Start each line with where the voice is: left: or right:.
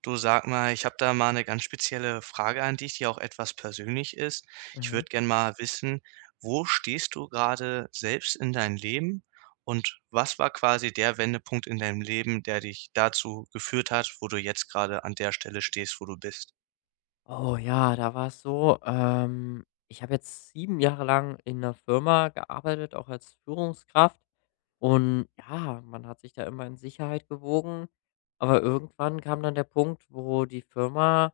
right: Du, sag mal, ich habe da mal eine ganz spezielle Frage an dich, die auch etwas persönlich ist. Ich würde
left: Mhm.
right: gern mal wissen, wo stehst du gerade selbst in deinem Leben und was war quasi der Wendepunkt in deinem Leben, der dich dazu geführt hat, wo du jetzt gerade an der Stelle stehst, wo du bist?
left: Oh ja, da war es so, ich habe jetzt 7 Jahre lang in einer Firma gearbeitet, auch als Führungskraft. Und ja, man hat sich da immer in Sicherheit gewogen. Aber irgendwann kam dann der Punkt, wo die Firma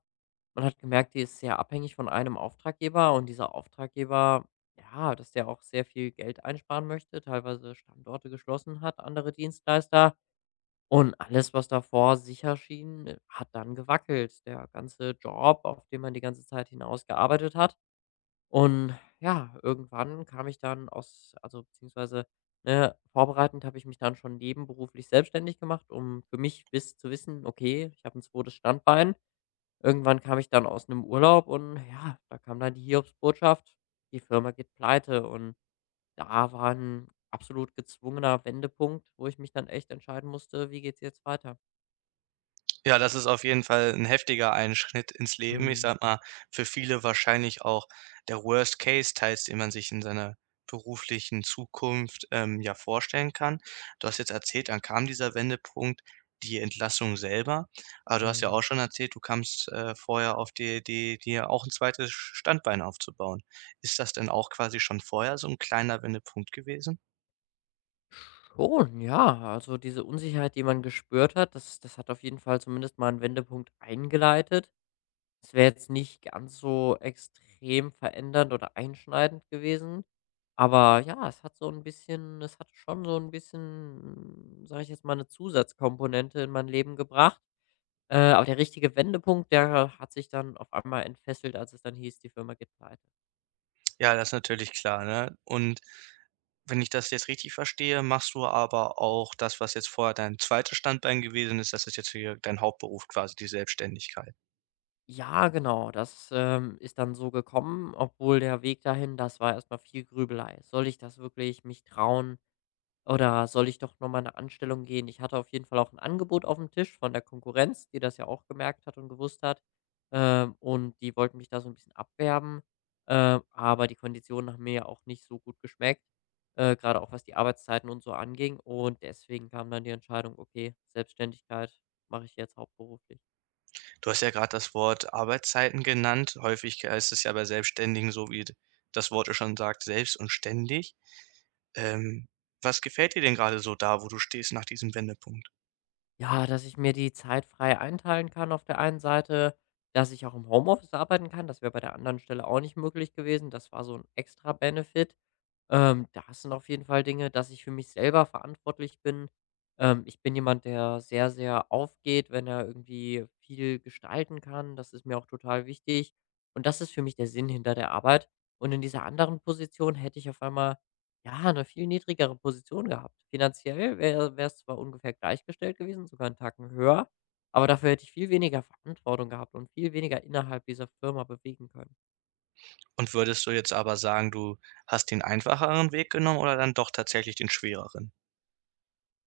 left: man hat gemerkt, die ist sehr abhängig von einem Auftraggeber und dieser Auftraggeber, ja, dass der auch sehr viel Geld einsparen möchte, teilweise Standorte geschlossen hat, andere Dienstleister. Und alles, was davor sicher schien, hat dann gewackelt. Der ganze Job, auf den man die ganze Zeit hinaus gearbeitet hat. Und ja, irgendwann kam ich dann aus also, beziehungsweise, ne, vorbereitend habe ich mich dann schon nebenberuflich selbstständig gemacht, um für mich bis zu wissen: „Okay, ich habe ein zweites Standbein." Irgendwann kam ich dann aus einem Urlaub und ja, da kam dann die Hiobsbotschaft: Die Firma geht pleite. Und da war ein absolut gezwungener Wendepunkt, wo ich mich dann echt entscheiden musste: „Wie geht's jetzt weiter?"
right: Ja, das ist auf jeden Fall ein heftiger Einschnitt ins Leben. Ich
left: Mhm,
right: sag mal, für viele wahrscheinlich auch der Worst Case teils, den man sich in seiner beruflichen Zukunft, ja, vorstellen kann. Du hast jetzt erzählt, dann kam dieser Wendepunkt, die Entlassung selber. Aber du hast ja auch
left: mhm.
right: schon erzählt, du kamst vorher auf die Idee, dir auch ein zweites Standbein aufzubauen. Ist das denn auch quasi schon vorher so ein kleiner Wendepunkt gewesen?
left: Schon, ja. Also, diese Unsicherheit, die man gespürt hat, das hat auf jeden Fall zumindest mal einen Wendepunkt eingeleitet. Es wäre jetzt nicht ganz so extrem verändernd oder einschneidend gewesen, aber ja, es hat schon so ein bisschen, sage ich jetzt mal, eine Zusatzkomponente in mein Leben gebracht. Aber der richtige Wendepunkt, der hat sich dann auf einmal entfesselt, als es dann hieß, die Firma geht pleite.
right: Ja, das ist natürlich klar, ne? Und wenn ich das jetzt richtig verstehe, machst du aber auch das, was jetzt vorher dein zweites Standbein gewesen ist, das ist jetzt hier dein Hauptberuf quasi, die Selbstständigkeit.
left: Ja, genau, das, ist dann so gekommen, obwohl der Weg dahin das war erstmal viel Grübelei. Soll ich das wirklich mich trauen oder soll ich doch noch mal eine Anstellung gehen? Ich hatte auf jeden Fall auch ein Angebot auf dem Tisch von der Konkurrenz, die das ja auch gemerkt hat und gewusst hat, und die wollten mich da so ein bisschen abwerben, aber die Konditionen haben mir ja auch nicht so gut geschmeckt, grade auch was die Arbeitszeiten und so anging und deswegen kam dann die Entscheidung: „Okay, Selbstständigkeit mache ich jetzt hauptberuflich."
right: Du hast ja gerade das Wort Arbeitszeiten genannt. Häufig ist es ja bei Selbstständigen so, wie das Wort es schon sagt, selbst und ständig. Ähm, Was gefällt dir denn gerade so da, wo du stehst, nach diesem Wendepunkt?
left: Ja, dass ich mir die Zeit frei einteilen kann auf der einen Seite, dass ich auch im Homeoffice arbeiten kann. Das wäre bei der anderen Stelle auch nicht möglich gewesen. Das war so ein extra Benefit. Das sind auf jeden Fall Dinge, dass ich für mich selber verantwortlich bin. Ich bin jemand, der sehr, sehr aufgeht, wenn er irgendwie viel gestalten kann. Das ist mir auch total wichtig. Und das ist für mich der Sinn hinter der Arbeit. Und in dieser anderen Position hätte ich auf einmal ja eine viel niedrigere Position gehabt. Finanziell wäre es zwar ungefähr gleichgestellt gewesen, sogar einen Tacken höher, aber dafür hätte ich viel weniger Verantwortung gehabt und viel weniger innerhalb dieser Firma bewegen können.
right: Und würdest du jetzt aber sagen, du hast den einfacheren Weg genommen oder dann doch tatsächlich den schwereren?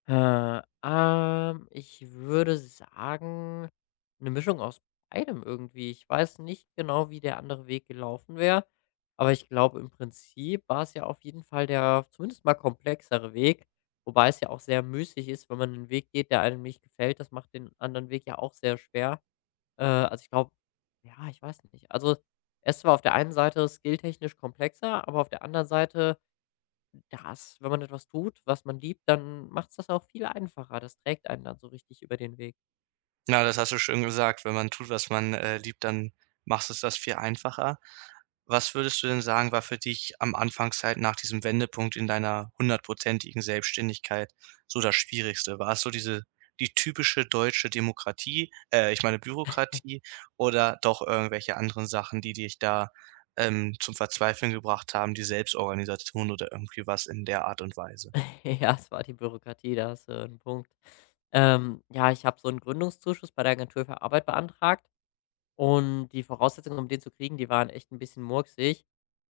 left: Ich würde sagen, eine Mischung aus beidem irgendwie. Ich weiß nicht genau, wie der andere Weg gelaufen wäre, aber ich glaube, im Prinzip war es ja auf jeden Fall der zumindest mal komplexere Weg, wobei es ja auch sehr müßig ist, wenn man 'nen Weg geht, der einem nicht gefällt. Das macht den anderen Weg ja auch sehr schwer. Also, ich glaube ja, ich weiß nicht. Also, er ist auf der einen Seite skilltechnisch komplexer, aber auf der anderen Seite das wenn man etwas tut, was man liebt, dann macht es das auch viel einfacher. Das trägt einen dann so richtig über den Weg.
right: Na, das hast du schön gesagt: wenn man tut, was man liebt, dann machst du es das viel einfacher. Was würdest du denn sagen, war für dich am Anfangszeit nach diesem Wendepunkt in deiner hundertprozentigen Selbstständigkeit so das Schwierigste? War es so diese die typische deutsche Demokratie, ich meine Bürokratie, oder doch irgendwelche anderen Sachen, die dich da zum Verzweifeln gebracht haben, die Selbstorganisation oder irgendwie was in der Art und Weise?
left: Ja, es war die Bürokratie, da hast du 'n Punkt. Ja, ich habe so einen Gründungszuschuss bei der Agentur für Arbeit beantragt und die Voraussetzungen, um den zu kriegen, die waren echt ein bisschen murksig.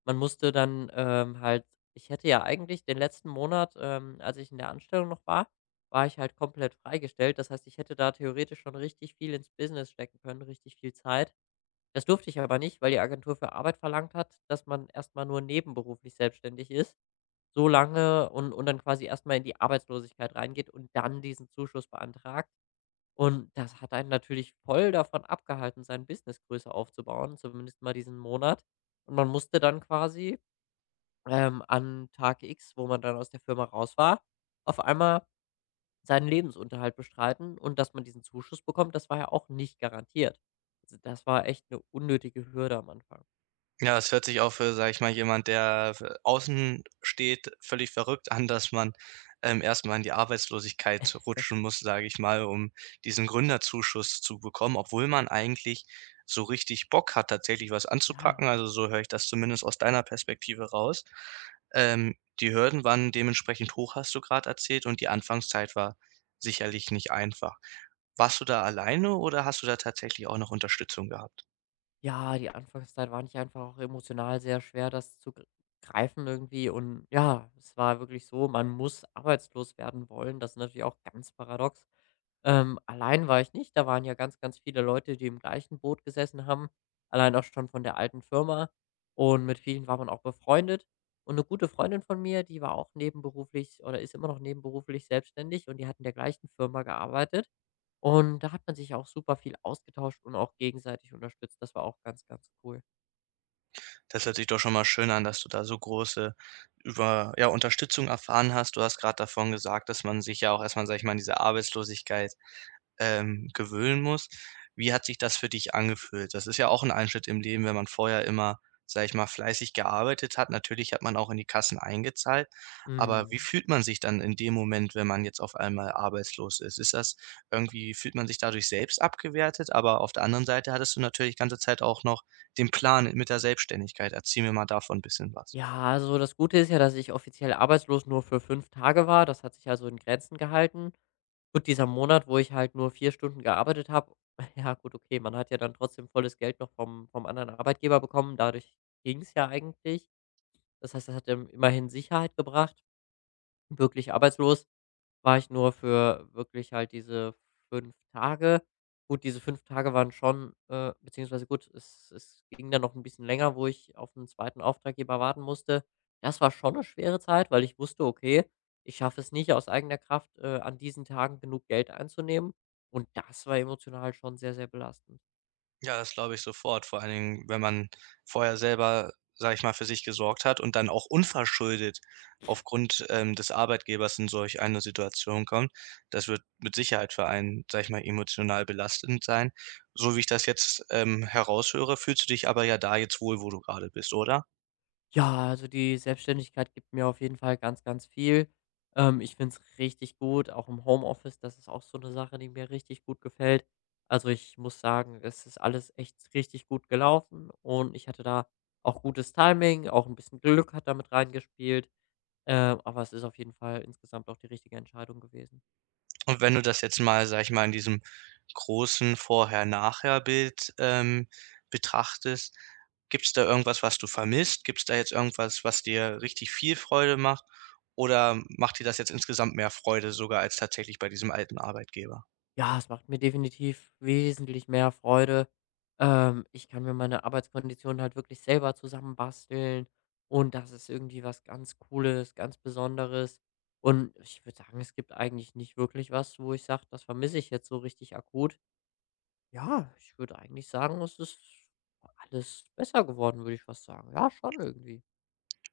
left: Man musste dann, halt ich hätte ja eigentlich den letzten Monat, als ich in der Anstellung noch war ich halt komplett freigestellt. Das heißt, ich hätte da theoretisch schon richtig viel ins Business stecken können, richtig viel Zeit. Das durfte ich aber nicht, weil die Agentur für Arbeit verlangt hat, dass man erst mal nur nebenberuflich selbstständig ist, so lange und dann quasi erst mal in die Arbeitslosigkeit reingeht und dann diesen Zuschuss beantragt. Und das hat einen natürlich voll davon abgehalten, sein Business größer aufzubauen, zumindest mal diesen Monat. Und man musste dann quasi, an Tag X, wo man dann aus der Firma raus war, auf einmal seinen Lebensunterhalt bestreiten und dass man diesen Zuschuss bekommt, das war ja auch nicht garantiert. Also, das war echt eine unnötige Hürde am Anfang.
right: Ja, es hört sich auch für, sage ich mal, jemand, der v außen steht, völlig verrückt an, dass man erst in die Arbeitslosigkeit rutschen muss, sage ich mal, um diesen Gründerzuschuss zu bekommen, obwohl man eigentlich so richtig Bock hat, tatsächlich was
left: Ja.
right: anzupacken. Also, so höre ich das zumindest aus deiner Perspektive raus. Die Hürden waren dementsprechend hoch, hast du gerade erzählt, und die Anfangszeit war sicherlich nicht einfach. Warst du da alleine oder hast du da tatsächlich auch noch Unterstützung gehabt?
left: Ja, die Anfangszeit war nicht einfach auch emotional sehr schwer, das zu gr greifen irgendwie und ja, es war wirklich so, man muss arbeitslos werden wollen. Das ist natürlich auch ganz paradox. Allein war ich nicht, da waren ja ganz, ganz viele Leute, die im gleichen Boot gesessen haben, allein auch schon von der alten Firma und mit vielen war man auch befreundet. Und eine gute Freundin von mir, die war auch nebenberuflich oder ist immer noch nebenberuflich selbstständig und die hat in der gleichen Firma gearbeitet. Und da hat man sich auch super viel ausgetauscht und auch gegenseitig unterstützt. Das war auch ganz, ganz cool.
right: Das hört sich doch schon mal schön an, dass du da so große über ja, Unterstützung erfahren hast. Du hast gerade davon gesagt, dass man sich ja auch erstmal, mal, sage ich mal, in dieser Arbeitslosigkeit gewöhnen musst. Wie hat sich das für dich angefühlt? Das ist ja auch ein Einschnitt im Leben, wenn man vorher immer, sage ich mal, fleißig gearbeitet hat. Natürlich hat man auch in die Kassen eingezahlt, aber
left: Mhm.
right: wie fühlt man sich dann in dem Moment, wenn man jetzt auf einmal arbeitslos ist? Ist das irgendwie fühlt man sich dadurch selbst abgewertet? Aber auf der anderen Seite hattest du natürlich ganze Zeit auch noch den Plan mit der Selbstständigkeit. Erzähl mir mal davon ein bisschen was.
left: Ja, also das Gute ist ja, dass ich offiziell arbeitslos nur für 5 Tage war. Das hat sich also in Grenzen gehalten. Gut, dieser Monat, wo ich halt nur 4 Stunden gearbeitet habe, ja gut, okay, man hat ja dann trotzdem volles Geld noch vom anderen Arbeitgeber bekommen. Dadurch ging's ja eigentlich. Das heißt, das hat, immerhin Sicherheit gebracht. Wirklich arbeitslos war ich nur für wirklich halt diese 5 Tage. Gut, diese 5 Tage waren schon beziehungsweise gut, es ging dann noch ein bisschen länger, wo ich auf einen zweiten Auftraggeber warten musste. Das war schon eine schwere Zeit, weil ich wusste: „Okay, ich schaffe es nicht aus eigener Kraft, an diesen Tagen genug Geld einzunehmen." Und das war emotional schon sehr, sehr belastend.
right: Ja, das glaube ich sofort. Vor allen Dingen, wenn man vorher selber, sage ich mal, für sich gesorgt hat und dann auch unverschuldet aufgrund des Arbeitgebers in solch eine Situation kommt. Das wird mit Sicherheit für einen, sage ich mal, emotional belastend sein. So wie ich das jetzt heraushöre, fühlst du dich aber ja da jetzt wohl, wo du gerade bist, oder?
left: Ja, also die Selbstständigkeit gibt mir auf jeden Fall ganz, ganz viel. Ich finde es richtig gut, auch im Homeoffice. Das ist auch so eine Sache, die mir richtig gut gefällt. Also ich muss sagen, es ist alles echt richtig gut gelaufen und ich hatte da auch gutes Timing, auch ein bisschen Glück hat damit reingespielt. Aber es ist auf jeden Fall insgesamt auch die richtige Entscheidung gewesen.
right: Und wenn du das jetzt mal, sage ich mal, in diesem großen Vorher-Nachher-Bild betrachtest, gibt es da irgendwas, was du vermisst? Gibt es da jetzt irgendwas, was dir richtig viel Freude macht? Oder macht dir das jetzt insgesamt mehr Freude sogar als tatsächlich bei diesem alten Arbeitgeber?
left: Ja, es macht mir definitiv wesentlich mehr Freude. Ich kann mir meine Arbeitskonditionen halt wirklich selber zusammenbasteln und das ist irgendwie was ganz Cooles, ganz Besonderes. Und ich würde sagen, es gibt eigentlich nicht wirklich was, wo ich sage, das vermisse ich jetzt so richtig akut. Ja, ich würde eigentlich sagen, es ist alles besser geworden, würde ich fast sagen. Ja, schon irgendwie.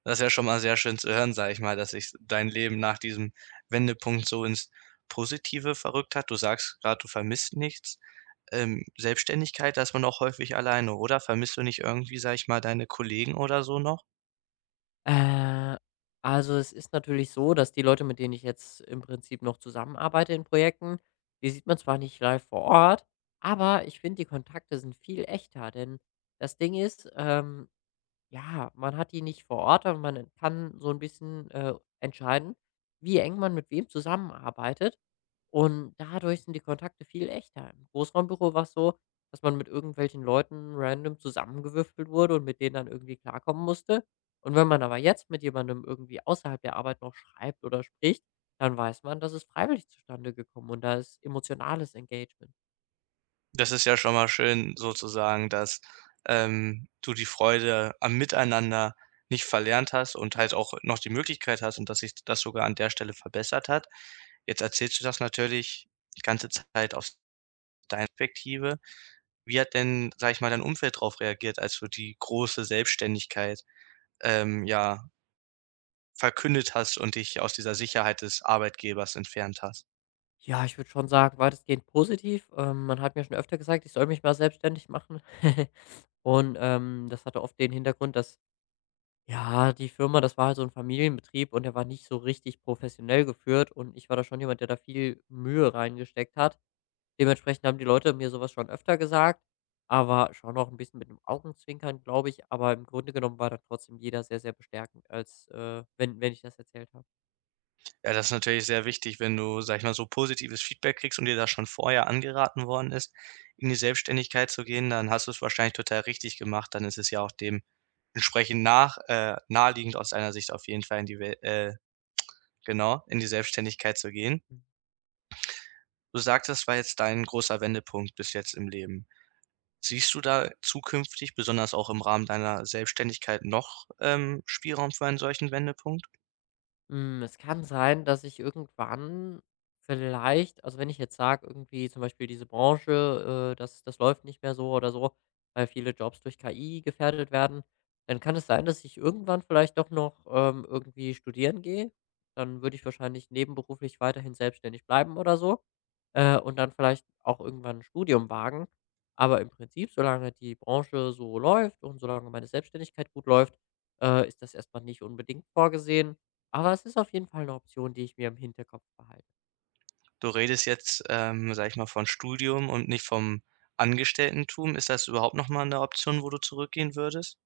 right: Das ist ja schon mal sehr schön zu hören, sage ich mal, dass sich dein Leben nach diesem Wendepunkt so ins Positive verrückt hat. Du sagst gerade, du vermisst nichts. Selbstständigkeit, da ist man auch häufig alleine, oder? Vermisst du nicht irgendwie, sage ich mal, deine Kollegen oder so noch?
left: Äh, also es ist natürlich so, dass die Leute, mit denen ich jetzt im Prinzip noch zusammenarbeite in Projekten, die sieht man zwar nicht live vor Ort, aber ich finde, die Kontakte sind viel echter. Denn das Ding ist, ja, man hat die nicht vor Ort, aber man kann so ein bisschen, entscheiden, wie eng man mit wem zusammenarbeitet. Und dadurch sind die Kontakte viel echter. Im Großraumbüro war es so, dass man mit irgendwelchen Leuten random zusammengewürfelt wurde und mit denen dann irgendwie klarkommen musste. Und wenn man aber jetzt mit jemandem irgendwie außerhalb der Arbeit noch schreibt oder spricht, dann weiß man, das ist freiwillig zustande gekommen und da ist emotionales Engagement.
right: Das ist ja schon mal schön sozusagen, dass du die Freude am Miteinander nicht verlernt hast und halt auch noch die Möglichkeit hast und dass sich das sogar an der Stelle verbessert hat. Jetzt erzählst du das natürlich die ganze Zeit aus deiner Perspektive. Wie hat denn, sage ich mal, dein Umfeld darauf reagiert, als du die große Selbstständigkeit ja, verkündet hast und dich aus dieser Sicherheit des Arbeitgebers entfernt hast.
left: Ja, ich würde schon sagen, weitestgehend positiv. Man hat mir schon öfter gesagt, ich soll mich mal selbstständig machen. Und das hatte oft den Hintergrund, dass, ja, die Firma, das war halt so ein Familienbetrieb und der war nicht so richtig professionell geführt und ich war da schon jemand, der da viel Mühe reingesteckt hat. Dementsprechend haben die Leute mir sowas schon öfter gesagt, aber schon auch ein bisschen mit einem Augenzwinkern, glaube ich. Aber im Grunde genommen war da trotzdem jeder sehr, sehr bestärkend, als wenn ich das erzählt habe.
right: Ja, das ist natürlich sehr wichtig, wenn du, sag ich mal, so positives Feedback kriegst und dir das schon vorher angeraten worden ist, in die Selbstständigkeit zu gehen, dann hast du es wahrscheinlich total richtig gemacht. Dann ist es ja auch dem entsprechend nach naheliegend, aus deiner Sicht auf jeden Fall in die Wel, genau, in die Selbstständigkeit zu gehen.
left: Mhm.
right: Du sagst, das war jetzt dein großer Wendepunkt bis jetzt im Leben. Siehst du da zukünftig, besonders auch im Rahmen deiner Selbstständigkeit, noch Spielraum für einen solchen Wendepunkt?
left: Hm, es kann sein, dass ich irgendwann vielleicht also, wenn ich jetzt sage, irgendwie zum Beispiel diese Branche, das läuft nicht mehr so oder so, weil viele Jobs durch KI gefährdet werden, dann kann es sein, dass ich irgendwann vielleicht doch noch, irgendwie studieren gehe. Dann würde ich wahrscheinlich nebenberuflich weiterhin selbstständig bleiben oder so, und dann vielleicht auch irgendwann ein Studium wagen. Aber im Prinzip, solange die Branche so läuft und solange meine Selbstständigkeit gut läuft, ist das erstmal nicht unbedingt vorgesehen. Aber es ist auf jeden Fall eine Option, die ich mir im Hinterkopf behalte.
right: Du redest jetzt sage ich mal, von Studium und nicht vom Angestelltentum. Ist das überhaupt noch mal 'ne Option, wo du zurückgehen würdest?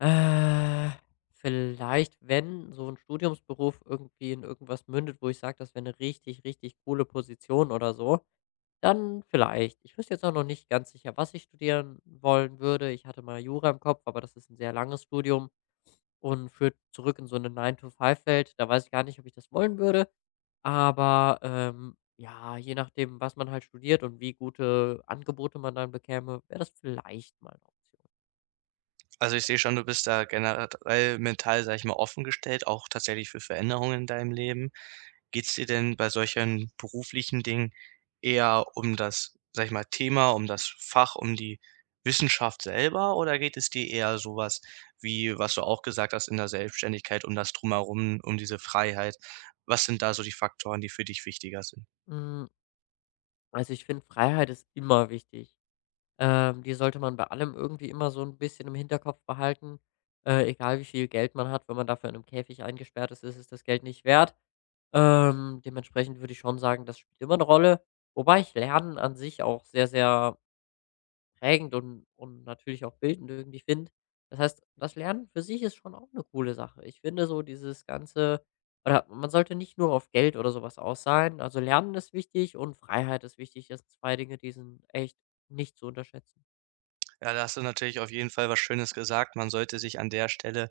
left: Äh, vielleicht, wenn so ein Studiumsberuf irgendwie in irgendwas mündet, wo ich sage, das wäre eine richtig, richtig coole Position oder so, dann vielleicht. Ich wüsste jetzt auch noch nicht ganz sicher, was ich studieren wollen würde. Ich hatte mal Jura im Kopf, aber das ist ein sehr langes Studium. Und führt zurück in so 'ne Nine to Five Welt. Da weiß ich gar nicht, ob ich das wollen würde. Aber, ja, je nachdem, was man halt studiert und wie gute Angebote man dann bekäme, wäre das vielleicht mal eine Option.
right: Also, ich sehe schon, du bist da generell mental, sag ich mal, offen gestellt, auch tatsächlich für Veränderungen in deinem Leben. Geht es dir denn bei solchen beruflichen Dingen eher um das, sag ich mal, Thema, um das Fach, um die Wissenschaft selber, oder geht es dir eher so was wie, was du auch gesagt hast, in der Selbstständigkeit, um das Drumherum, um diese Freiheit? Was sind da so die Faktoren, die für dich wichtiger sind?
left: Hm, also, ich finde, Freiheit ist immer wichtig. Die sollte man bei allem irgendwie immer so ein bisschen im Hinterkopf behalten. Egal wie viel Geld man hat, wenn man dafür in einem Käfig eingesperrt ist, ist es das Geld nicht wert. Dementsprechend würde ich schon sagen, das spielt immer eine Rolle, wobei ich Lernen an sich auch sehr, sehr prägend und natürlich auch bildend irgendwie finde. Das heißt, das Lernen für sich ist schon auch eine coole Sache. Ich finde so dieses ganze oder man sollte nicht nur auf Geld oder sowas aus sein. Also, Lernen ist wichtig und Freiheit ist wichtig. Das sind 2 Dinge, die sind echt nicht zu unterschätzen.
right: Ja, da hast du natürlich auf jeden Fall was Schönes gesagt. Man sollte sich an der Stelle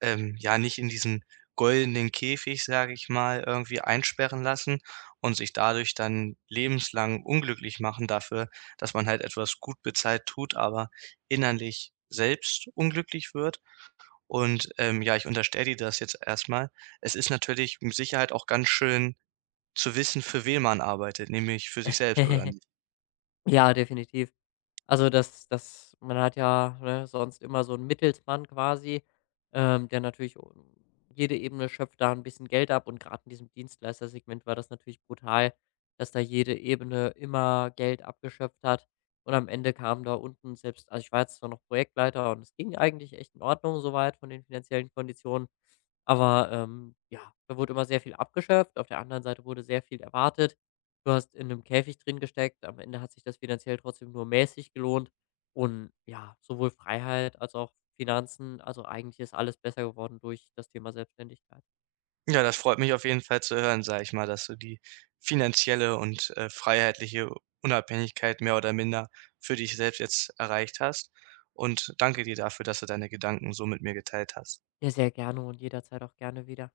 right: ja, nicht in diesen goldenen Käfig, sage ich mal, irgendwie einsperren lassen und sich dadurch dann lebenslang unglücklich machen dafür, dass man halt etwas gut bezahlt tut, aber innerlich selbst unglücklich wird. Und ja, ich unterstelle dir das jetzt erstmal. Es ist natürlich mit Sicherheit auch ganz schön zu wissen, für wen man arbeitet, nämlich für sich selbst, oder nicht?
left: Ja, definitiv. Also, das man hat ja, ne, sonst immer so 'n Mittelsmann quasi, der natürlich o jede Ebene schöpft da ein bisschen Geld ab und gerade in diesem Dienstleistersegment war das natürlich brutal, dass da jede Ebene immer Geld abgeschöpft hat und am Ende kam da unten selbst also, ich war jetzt zwar noch Projektleiter und es ging eigentlich echt in Ordnung soweit von den finanziellen Konditionen, aber, ja, da wurde immer sehr viel abgeschöpft. Auf der anderen Seite wurde sehr viel erwartet. Du hast in einem Käfig drin gesteckt. Am Ende hat sich das finanziell trotzdem nur mäßig gelohnt und ja, sowohl Freiheit als auch Finanzen, also eigentlich ist alles besser geworden durch das Thema Selbstständigkeit.
right: Ja, das freut mich auf jeden Fall zu hören, sage ich mal, dass du die finanzielle und freiheitliche Unabhängigkeit mehr oder minder für dich selbst jetzt erreicht hast. Und danke dir dafür, dass du deine Gedanken so mit mir geteilt hast.
left: Ja, sehr gerne und jederzeit auch gerne wieder.